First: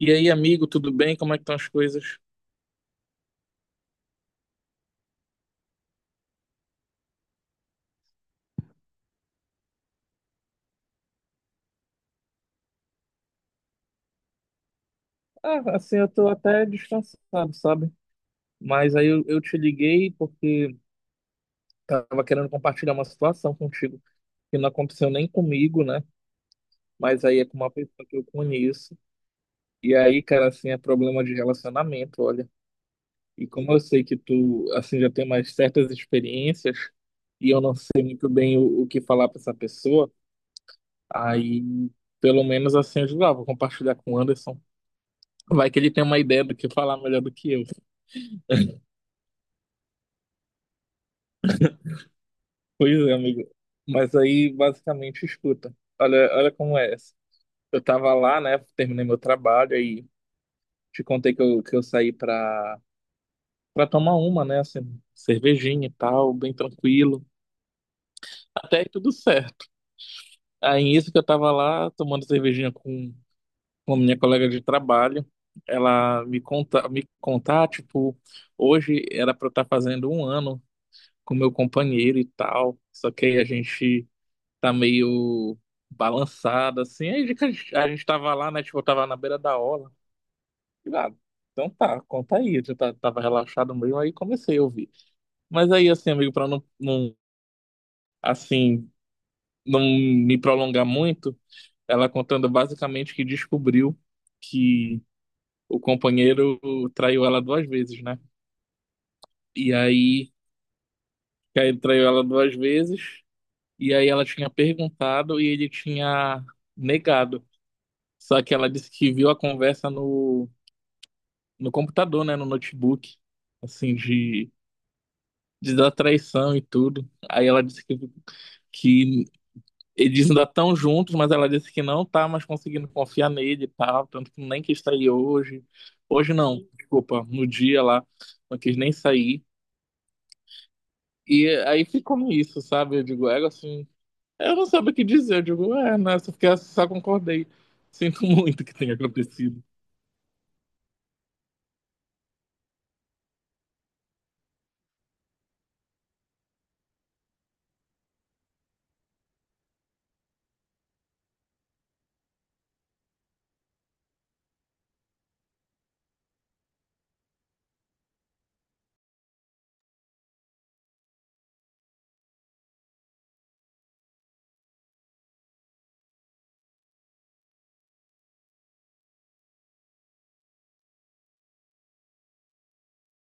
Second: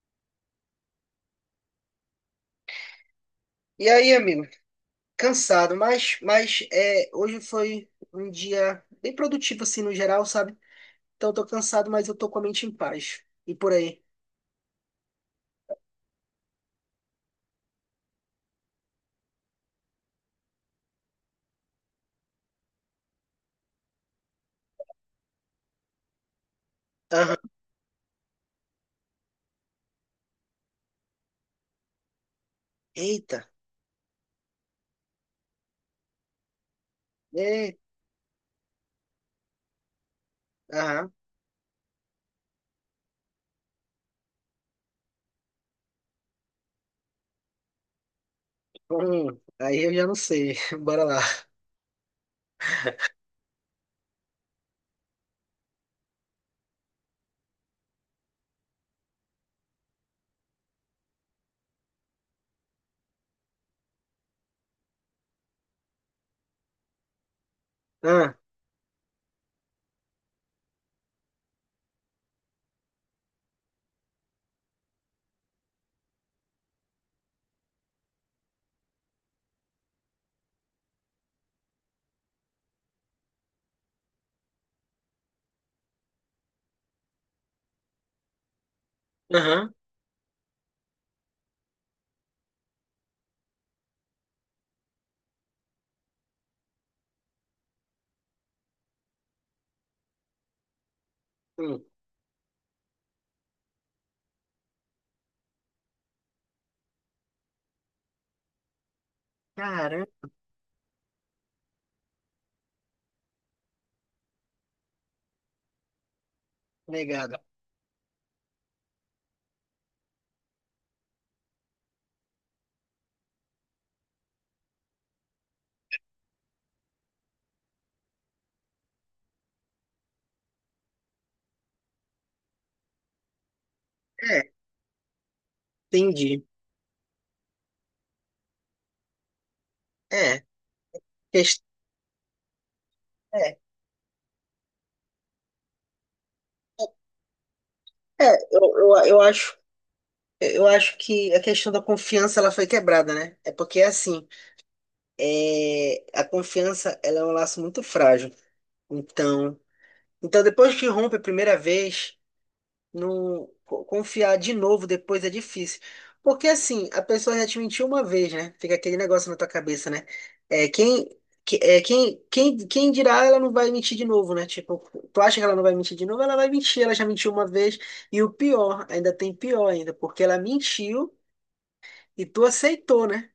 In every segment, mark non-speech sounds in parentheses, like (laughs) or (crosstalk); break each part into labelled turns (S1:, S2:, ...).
S1: E aí, amigo, tudo bem? Como é que estão as coisas?
S2: E aí, amigo, cansado, mas é, hoje foi um dia bem produtivo, assim, no geral, sabe? Então, eu tô cansado, mas eu tô com a mente em paz. E por aí?
S1: Ah, assim, eu tô até distanciado sabe? Mas aí eu te liguei porque tava querendo compartilhar uma situação contigo que não aconteceu nem comigo, né? Mas
S2: Aham.
S1: aí é com uma pessoa que eu conheço. E aí, cara, assim, é problema de relacionamento, olha.
S2: Eita.
S1: E como eu sei que tu, assim, já tem mais certas experiências e eu não
S2: É.
S1: sei muito bem o que falar pra essa pessoa,
S2: Aham.
S1: aí pelo menos assim eu digo, ah, vou compartilhar com o Anderson. Vai que ele tem uma ideia do que falar melhor do que eu.
S2: Aí eu já não sei. (laughs) Bora lá.
S1: Pois é, amigo. Mas aí, basicamente, escuta. Olha, olha como é essa. Eu tava lá, né? Terminei meu trabalho aí te contei que eu saí pra tomar uma, né? Assim, cervejinha e tal, bem tranquilo.
S2: Ah.
S1: Até aí tudo certo. Aí, isso que eu tava lá tomando cervejinha com a minha colega de trabalho. Ela me contar, tipo, hoje era pra eu estar fazendo um ano com meu companheiro e tal. Só que aí a gente tá meio balançada, assim. Aí a gente tava lá, né? Tipo, eu tava na beira da
S2: Aham.
S1: orla. E lá, então tá, conta aí. Eu tava relaxado mesmo, aí comecei a ouvir. Mas aí, assim, amigo, pra não, não, assim, não me prolongar muito,
S2: Hum.
S1: ela contando basicamente que descobriu que o companheiro traiu ela duas vezes, né? E
S2: Caramba,
S1: aí, que aí ele traiu ela duas vezes, e aí ela tinha perguntado e ele tinha
S2: negado.
S1: negado. Só que ela disse que viu a conversa no computador, né? No notebook, assim, de da traição e tudo. Aí ela disse que eles ainda estão juntos, mas ela disse que não tá mais conseguindo confiar nele e tal, tanto que
S2: É,
S1: nem quis sair hoje. Hoje
S2: entendi.
S1: não, desculpa, no dia lá, não quis nem sair.
S2: É.
S1: E
S2: ques-
S1: aí ficou isso sabe? Eu digo,
S2: É,
S1: ela
S2: é
S1: assim, eu não sabia o que dizer. Eu digo, é, né? Só, fiquei, só concordei.
S2: é,
S1: Sinto (laughs)
S2: eu,
S1: muito que tenha
S2: eu acho.
S1: acontecido.
S2: Eu acho que a questão da confiança ela foi quebrada, né? É porque assim, é, a confiança ela é um laço muito frágil. Então, então depois que rompe a primeira vez, não co- confiar de novo depois é difícil. Porque assim, a pessoa já te mentiu uma vez, né? Fica aquele negócio na tua cabeça, né? É, quem, que- é, quem, quem, quem dirá ela não vai mentir de novo, né? Tipo, tu acha que ela não vai mentir de novo? Ela vai mentir, ela já mentiu uma vez. E o pior, ainda tem pior ainda, porque ela mentiu e tu aceitou, né?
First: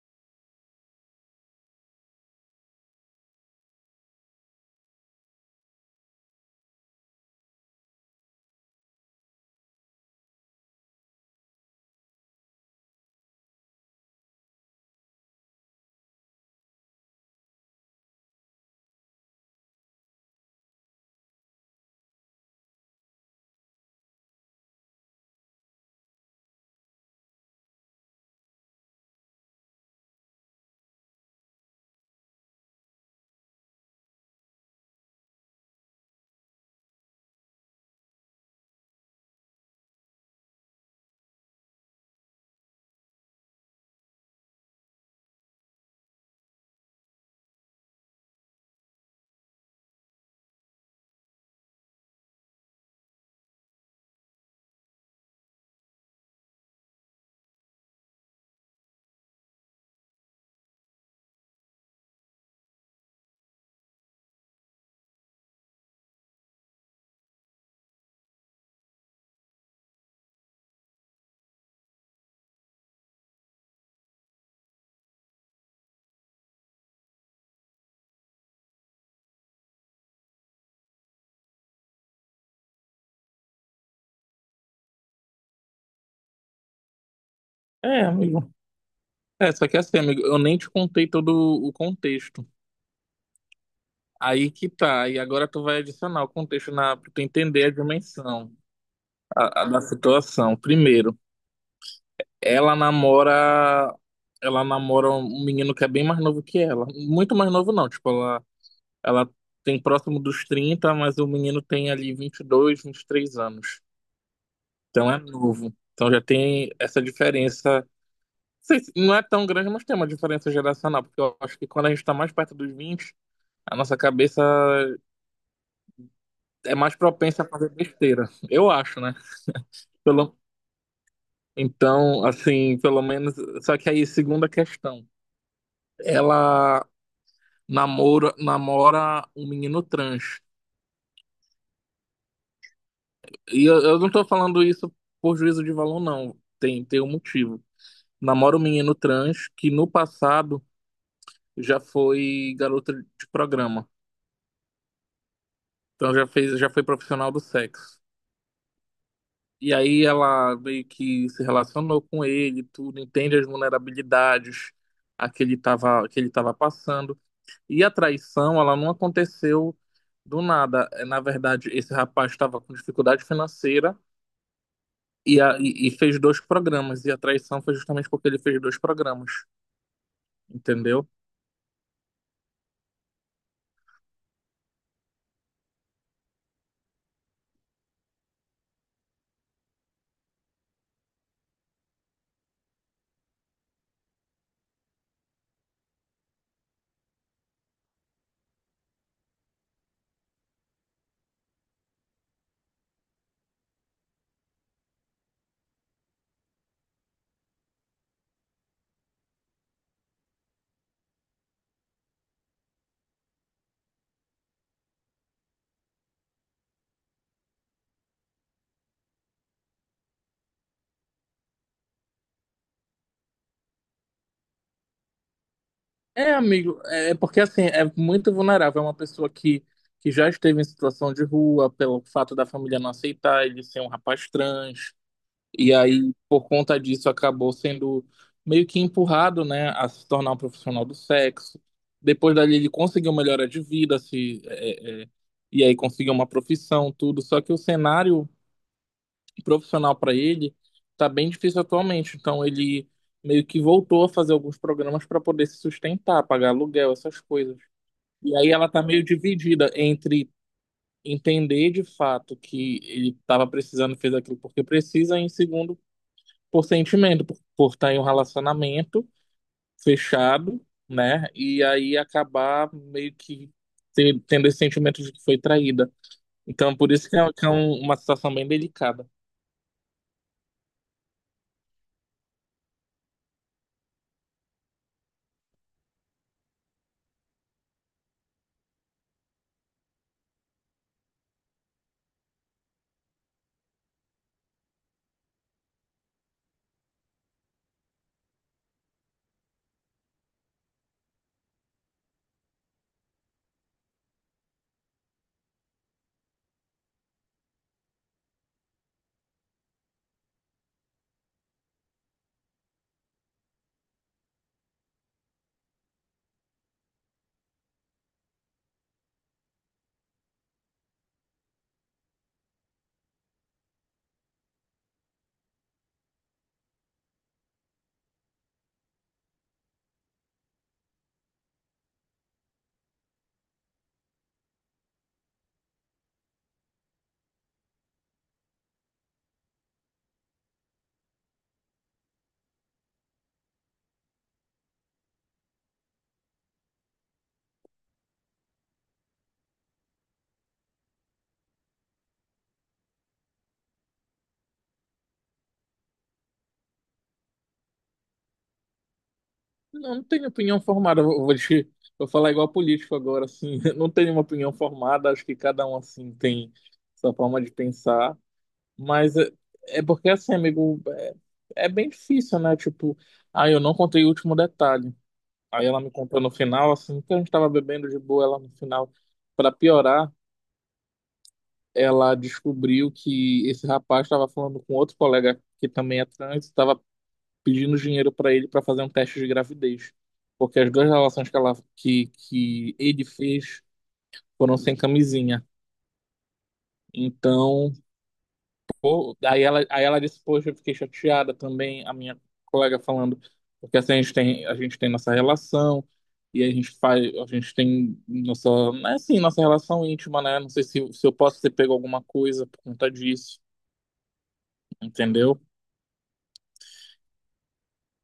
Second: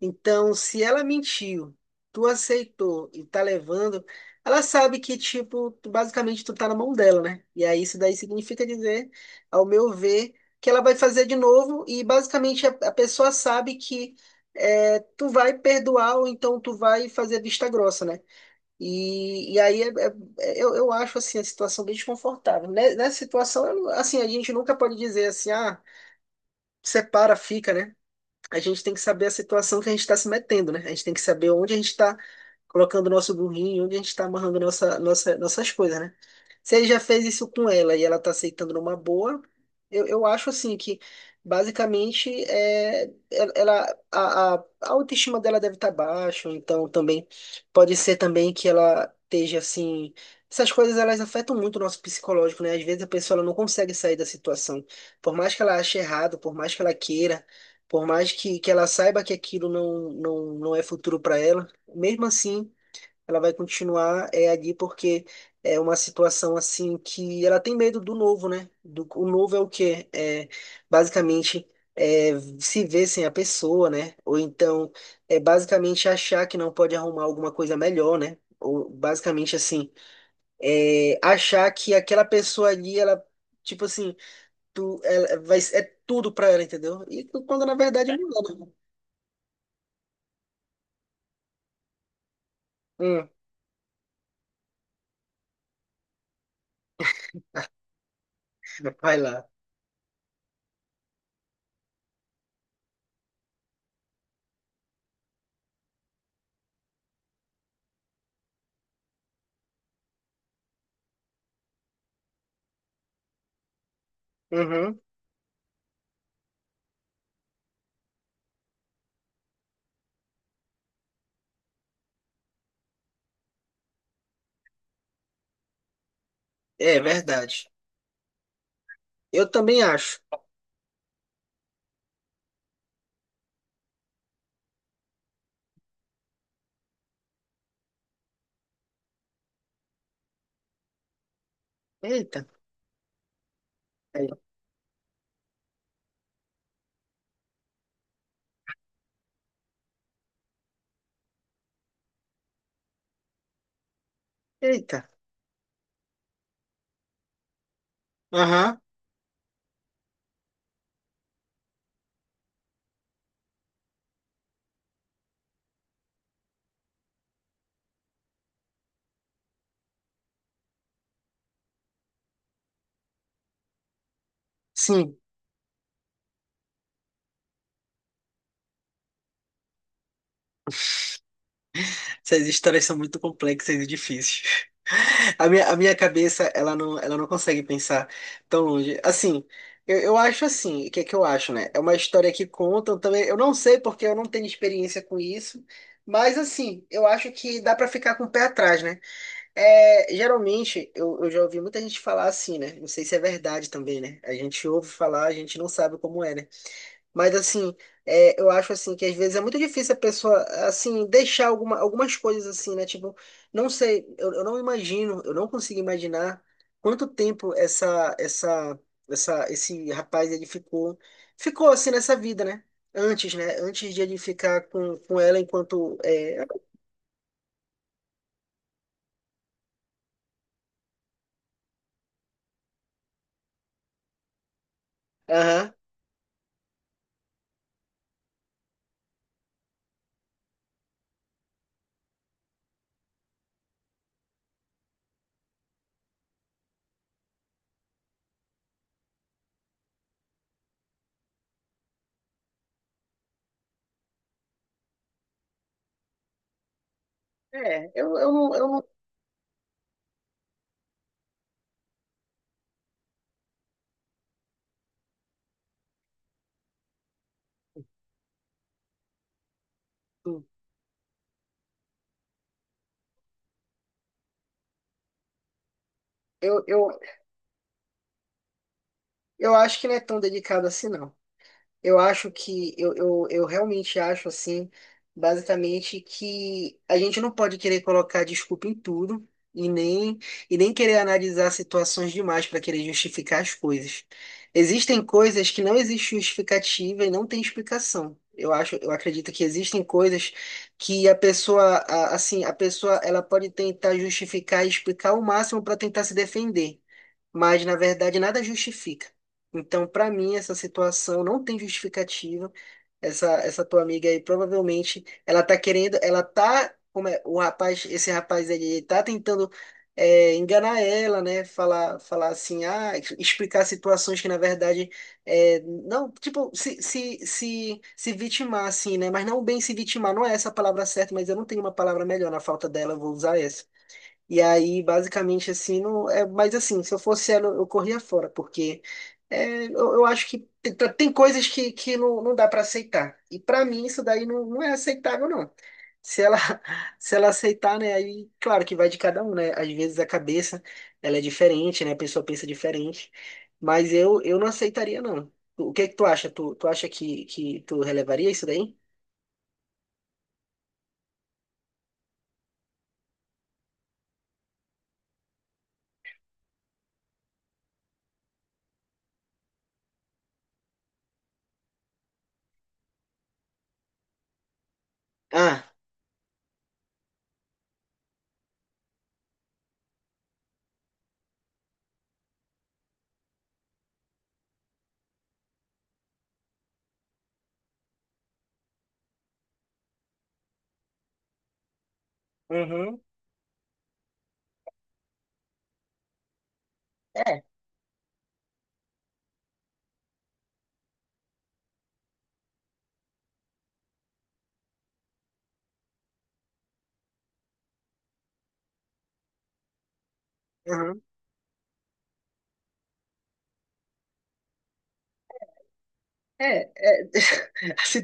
S2: Então, se ela mentiu, tu aceitou e tá levando, ela sabe que, tipo, basicamente tu tá na mão dela, né? E aí isso daí significa dizer, ao meu ver, que ela vai fazer de novo e basicamente a pessoa sabe que tu vai perdoar ou então tu vai fazer vista grossa, né? E aí, eu acho, assim, a situação bem desconfortável. Nessa situação, eu não- assim, a gente nunca pode dizer assim, ah, separa, fica, né? A gente tem que saber a situação que a gente está se metendo, né? A gente tem que saber onde a gente está colocando o nosso burrinho, onde a gente está amarrando nossa, nossas coisas, né? Se ele já fez isso com ela e ela está aceitando numa boa, eu acho assim que basicamente é, a autoestima dela deve estar baixa, ou então também pode ser também que ela esteja assim. Essas coisas elas afetam muito o nosso psicológico, né? Às vezes a pessoa ela não consegue sair da situação. Por mais que ela ache errado, por mais que ela queira, por mais que ela saiba que aquilo não é futuro para ela, mesmo assim, ela vai continuar ali porque é uma situação assim que ela tem medo do novo, né? O novo é o quê? É, basicamente, é, se ver sem a pessoa, né? Ou então, é basicamente achar que não pode arrumar alguma coisa melhor, né? Ou basicamente assim, é, achar que aquela pessoa ali, tipo assim, ela vai, é tudo pra ela, entendeu? E quando na
S1: É,
S2: verdade não
S1: amigo.
S2: é, né?
S1: É, só que assim, amigo, eu nem te contei todo o contexto.
S2: Hum.
S1: Aí que tá, e agora tu vai adicionar o contexto na, pra tu entender a dimensão
S2: Vai lá.
S1: a da situação. Primeiro, ela namora, ela namora um menino que é bem mais novo que ela. Muito mais novo não, tipo, ela tem próximo dos 30, mas o menino tem ali vinte e dois, 23 anos.
S2: Uhum.
S1: Então é novo. Então já tem essa diferença. Não sei não é tão grande, mas tem uma diferença geracional, porque eu acho que quando a gente tá mais perto dos 20, a nossa cabeça é mais
S2: É
S1: propensa a
S2: verdade.
S1: fazer besteira, eu acho, né?
S2: Eu também acho.
S1: Pelo... Então, assim, pelo menos. Só que aí, segunda questão. Ela namora um menino trans.
S2: Eita.
S1: E eu não tô
S2: Aí.
S1: falando isso por juízo de valor, não. Tem um motivo. Namora um menino trans que no passado já foi garota de programa.
S2: Eita.
S1: Então já fez, já foi profissional do sexo.
S2: Aham.
S1: E aí ela meio que se relacionou com ele, tudo, entende as vulnerabilidades a que ele estava passando. E a traição, ela não aconteceu do nada. É, na verdade, esse rapaz estava com dificuldade financeira
S2: Sim.
S1: e fez dois programas. E a traição foi justamente porque ele fez dois programas, entendeu?
S2: Essas histórias são muito complexas e difíceis. (laughs) A minha cabeça, ela não consegue pensar tão longe. Assim, eu acho assim, o que é que eu acho, né? É uma história que contam também. Eu não sei porque eu não tenho experiência com isso, mas assim, eu acho que dá pra ficar com o pé atrás, né? É, geralmente, eu já ouvi muita gente falar assim, né? Não sei se é verdade também, né? A gente ouve falar, a gente não sabe como é, né? Mas, assim, é, eu acho, assim, que às vezes é muito difícil a pessoa, assim, deixar algumas coisas assim, né? Tipo, não sei, eu não imagino, eu, não consigo imaginar quanto tempo esse rapaz, ele ficou, assim nessa vida, né? Antes, né? Antes de ele ficar com ela enquanto...
S1: É,
S2: É,
S1: amigo, é porque assim, é muito vulnerável. É uma pessoa que já esteve em situação de rua pelo fato da família não aceitar ele ser um rapaz trans.
S2: aham.
S1: E aí, por conta disso, acabou sendo meio que empurrado, né, a se tornar um profissional do sexo. Depois dali, ele conseguiu melhora de vida, se, é, é, é, e aí conseguiu uma profissão, tudo. Só que o cenário profissional para ele tá bem difícil atualmente. Então, ele meio que voltou a fazer alguns programas para poder se sustentar, pagar aluguel, essas coisas.
S2: É.
S1: E aí, ela tá meio dividida entre entender de fato que ele estava precisando, fez aquilo porque precisa, e em segundo por sentimento, por estar em um relacionamento
S2: Não
S1: fechado, né? E aí acabar meio que tendo esse sentimento de que foi traída.
S2: Eu,
S1: Então,
S2: eu,
S1: por isso que é uma situação bem delicada.
S2: eu acho que não é tão delicado assim, não. Eu acho que eu, eu realmente acho assim, basicamente, que a gente não pode querer colocar desculpa em tudo e nem, e nem querer analisar situações demais para querer justificar as coisas. Existem coisas que não existe justificativa e não tem explicação. Eu acho, eu acredito que existem coisas que a pessoa, assim, a pessoa ela pode tentar justificar e explicar o máximo para tentar se defender, mas na verdade nada justifica. Então, para mim, essa situação não tem justificativa. Essa tua amiga aí, provavelmente, ela tá querendo, ela tá, como é, esse rapaz aí, ele tá tentando enganar ela, né? Falar assim, ah, explicar situações que, na verdade, é, não, tipo, se vitimar, assim, né? Mas não bem se vitimar, não é essa a palavra certa, mas eu não tenho uma palavra melhor na falta dela, eu vou usar essa. E aí, basicamente, assim, não é, mas assim, se eu fosse ela, eu corria fora, porque eu acho que tem tem coisas que não dá para aceitar. E para mim, isso daí não é aceitável, não. Se ela, (laughs) se ela aceitar, né, aí, claro que vai de cada um, né? Às vezes a cabeça, ela é diferente, né? A pessoa pensa diferente. Mas eu não aceitaria, não. O que é que tu acha? Tu acha que tu relevaria isso daí?
S1: Não, não tenho opinião formada, (laughs) vou falar igual político agora, assim, (laughs) não tenho uma opinião formada, acho que cada um, assim, tem sua forma de pensar, mas é porque, assim, amigo, é bem difícil, né? Tipo, ah, eu não contei o último detalhe. Aí
S2: Ah,
S1: ela me contou no final, assim, que a gente estava bebendo de boa, ela no final, para piorar, ela descobriu que esse rapaz estava falando com outro colega que também é trans, estava pedindo dinheiro para ele para fazer um teste de gravidez, porque as duas relações que ela que
S2: uhum.
S1: ele fez foram sem camisinha.
S2: É.
S1: Então, pô, aí ela disse, poxa, eu fiquei chateada também, a minha colega falando, porque assim a gente tem nossa relação, e a gente tem nossa, né, assim, nossa relação íntima, né? Não sei se,
S2: Uhum.
S1: se eu posso ter pego alguma coisa por conta disso, entendeu?
S2: É, é, (laughs) assim,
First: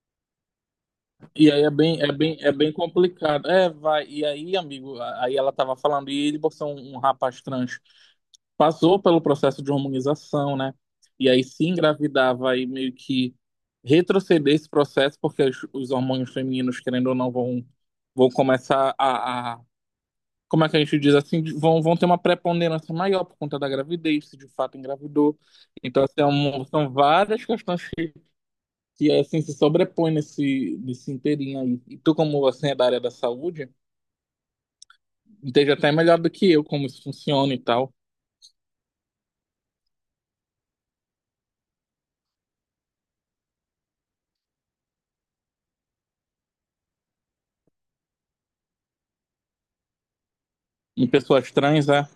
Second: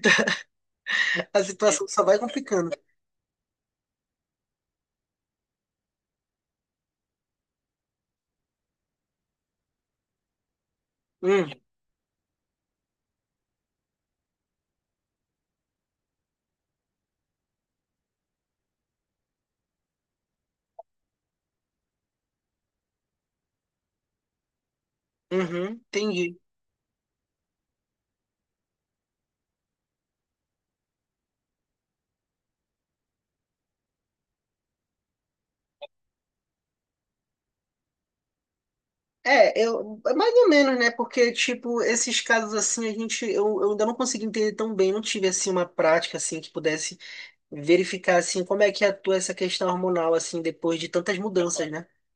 S2: a
S1: E aí é
S2: situação
S1: bem,
S2: só
S1: é
S2: vai
S1: bem, é bem
S2: complicando.
S1: complicado. É, vai, e aí, amigo, aí ela tava falando, e ele botou um rapaz trans, passou pelo processo de hormonização, né? E aí
S2: Hum,
S1: se engravidava e meio que retroceder esse processo, porque os hormônios femininos, querendo ou não, vão começar como é que a gente diz assim, vão ter uma preponderância maior por conta da gravidez, se de fato engravidou.
S2: uhum,
S1: Então, assim,
S2: entendi.
S1: são várias questões que assim, se sobrepõem nesse inteirinho aí. E tu, como assim, é da área da saúde, entende até melhor do que eu como isso funciona e tal.
S2: É, é mais ou menos, né? Porque, tipo, esses casos assim, a gente, eu ainda não consegui entender tão bem, não tive, assim, uma prática, assim, que pudesse verificar, assim, como é que atua essa questão hormonal, assim, depois de
S1: Em
S2: tantas
S1: pessoas
S2: mudanças, né?
S1: trans, é?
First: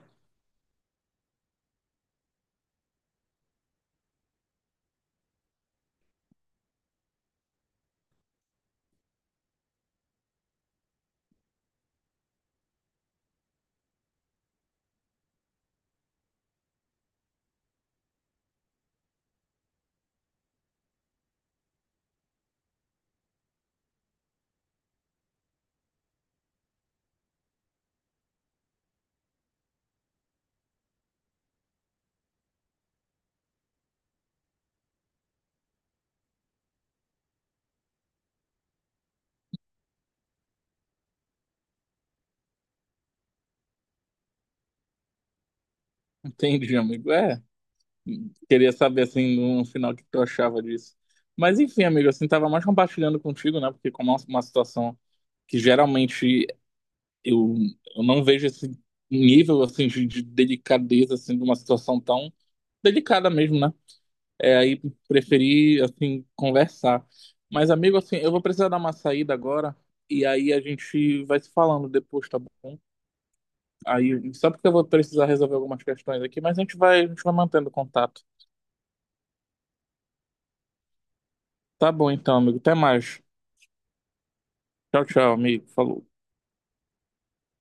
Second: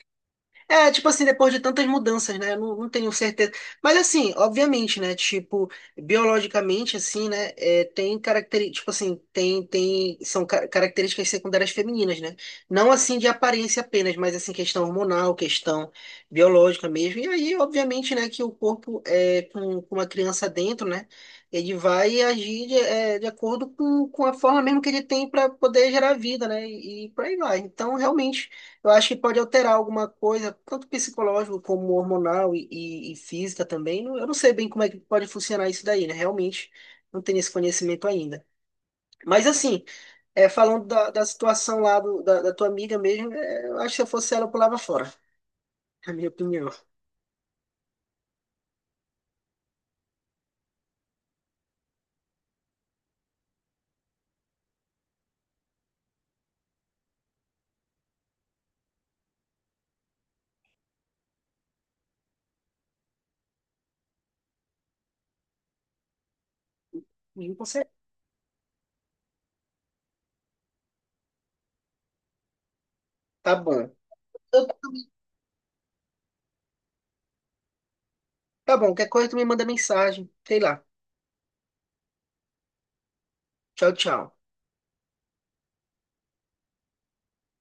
S2: É, tipo assim, depois de tantas mudanças, né? Eu não tenho certeza. Mas assim, obviamente, né? Tipo, biologicamente, assim, né? É, tem características, tipo assim, são características secundárias femininas, né? Não assim de aparência apenas, mas assim, questão hormonal, questão biológica mesmo. E aí, obviamente, né, que o corpo é com uma criança dentro, né? Ele vai agir de acordo com a forma mesmo que ele tem para poder gerar vida, né? E por aí vai. Então, realmente. Eu acho que pode alterar alguma coisa, tanto psicológico como hormonal e física também. Eu não sei bem como é que pode funcionar isso daí, né? Realmente não tenho esse conhecimento ainda. Mas assim, é, falando da situação lá da tua amiga mesmo, é, eu acho que se eu fosse ela, eu pulava fora, na minha opinião.
S1: Entendi, amigo. É. Queria saber, assim, no final, o que tu achava disso. Mas, enfim, amigo, assim, tava mais compartilhando contigo, né? Porque como é uma situação que geralmente eu, eu não vejo esse nível, assim, de delicadeza, assim, de uma situação tão delicada mesmo, né? É, aí preferi, assim, conversar.
S2: Não
S1: Mas,
S2: consegue.
S1: amigo, assim, eu vou precisar dar uma saída agora e aí a gente vai se falando depois, tá bom?
S2: Tá bom.
S1: Aí, só porque eu vou precisar resolver algumas questões aqui, mas a gente vai mantendo contato.
S2: Tá bom, qualquer coisa tu me manda mensagem. Sei lá.
S1: Tá bom então, amigo. Até mais.
S2: Tchau, tchau.
S1: Tchau, tchau, amigo. Falou.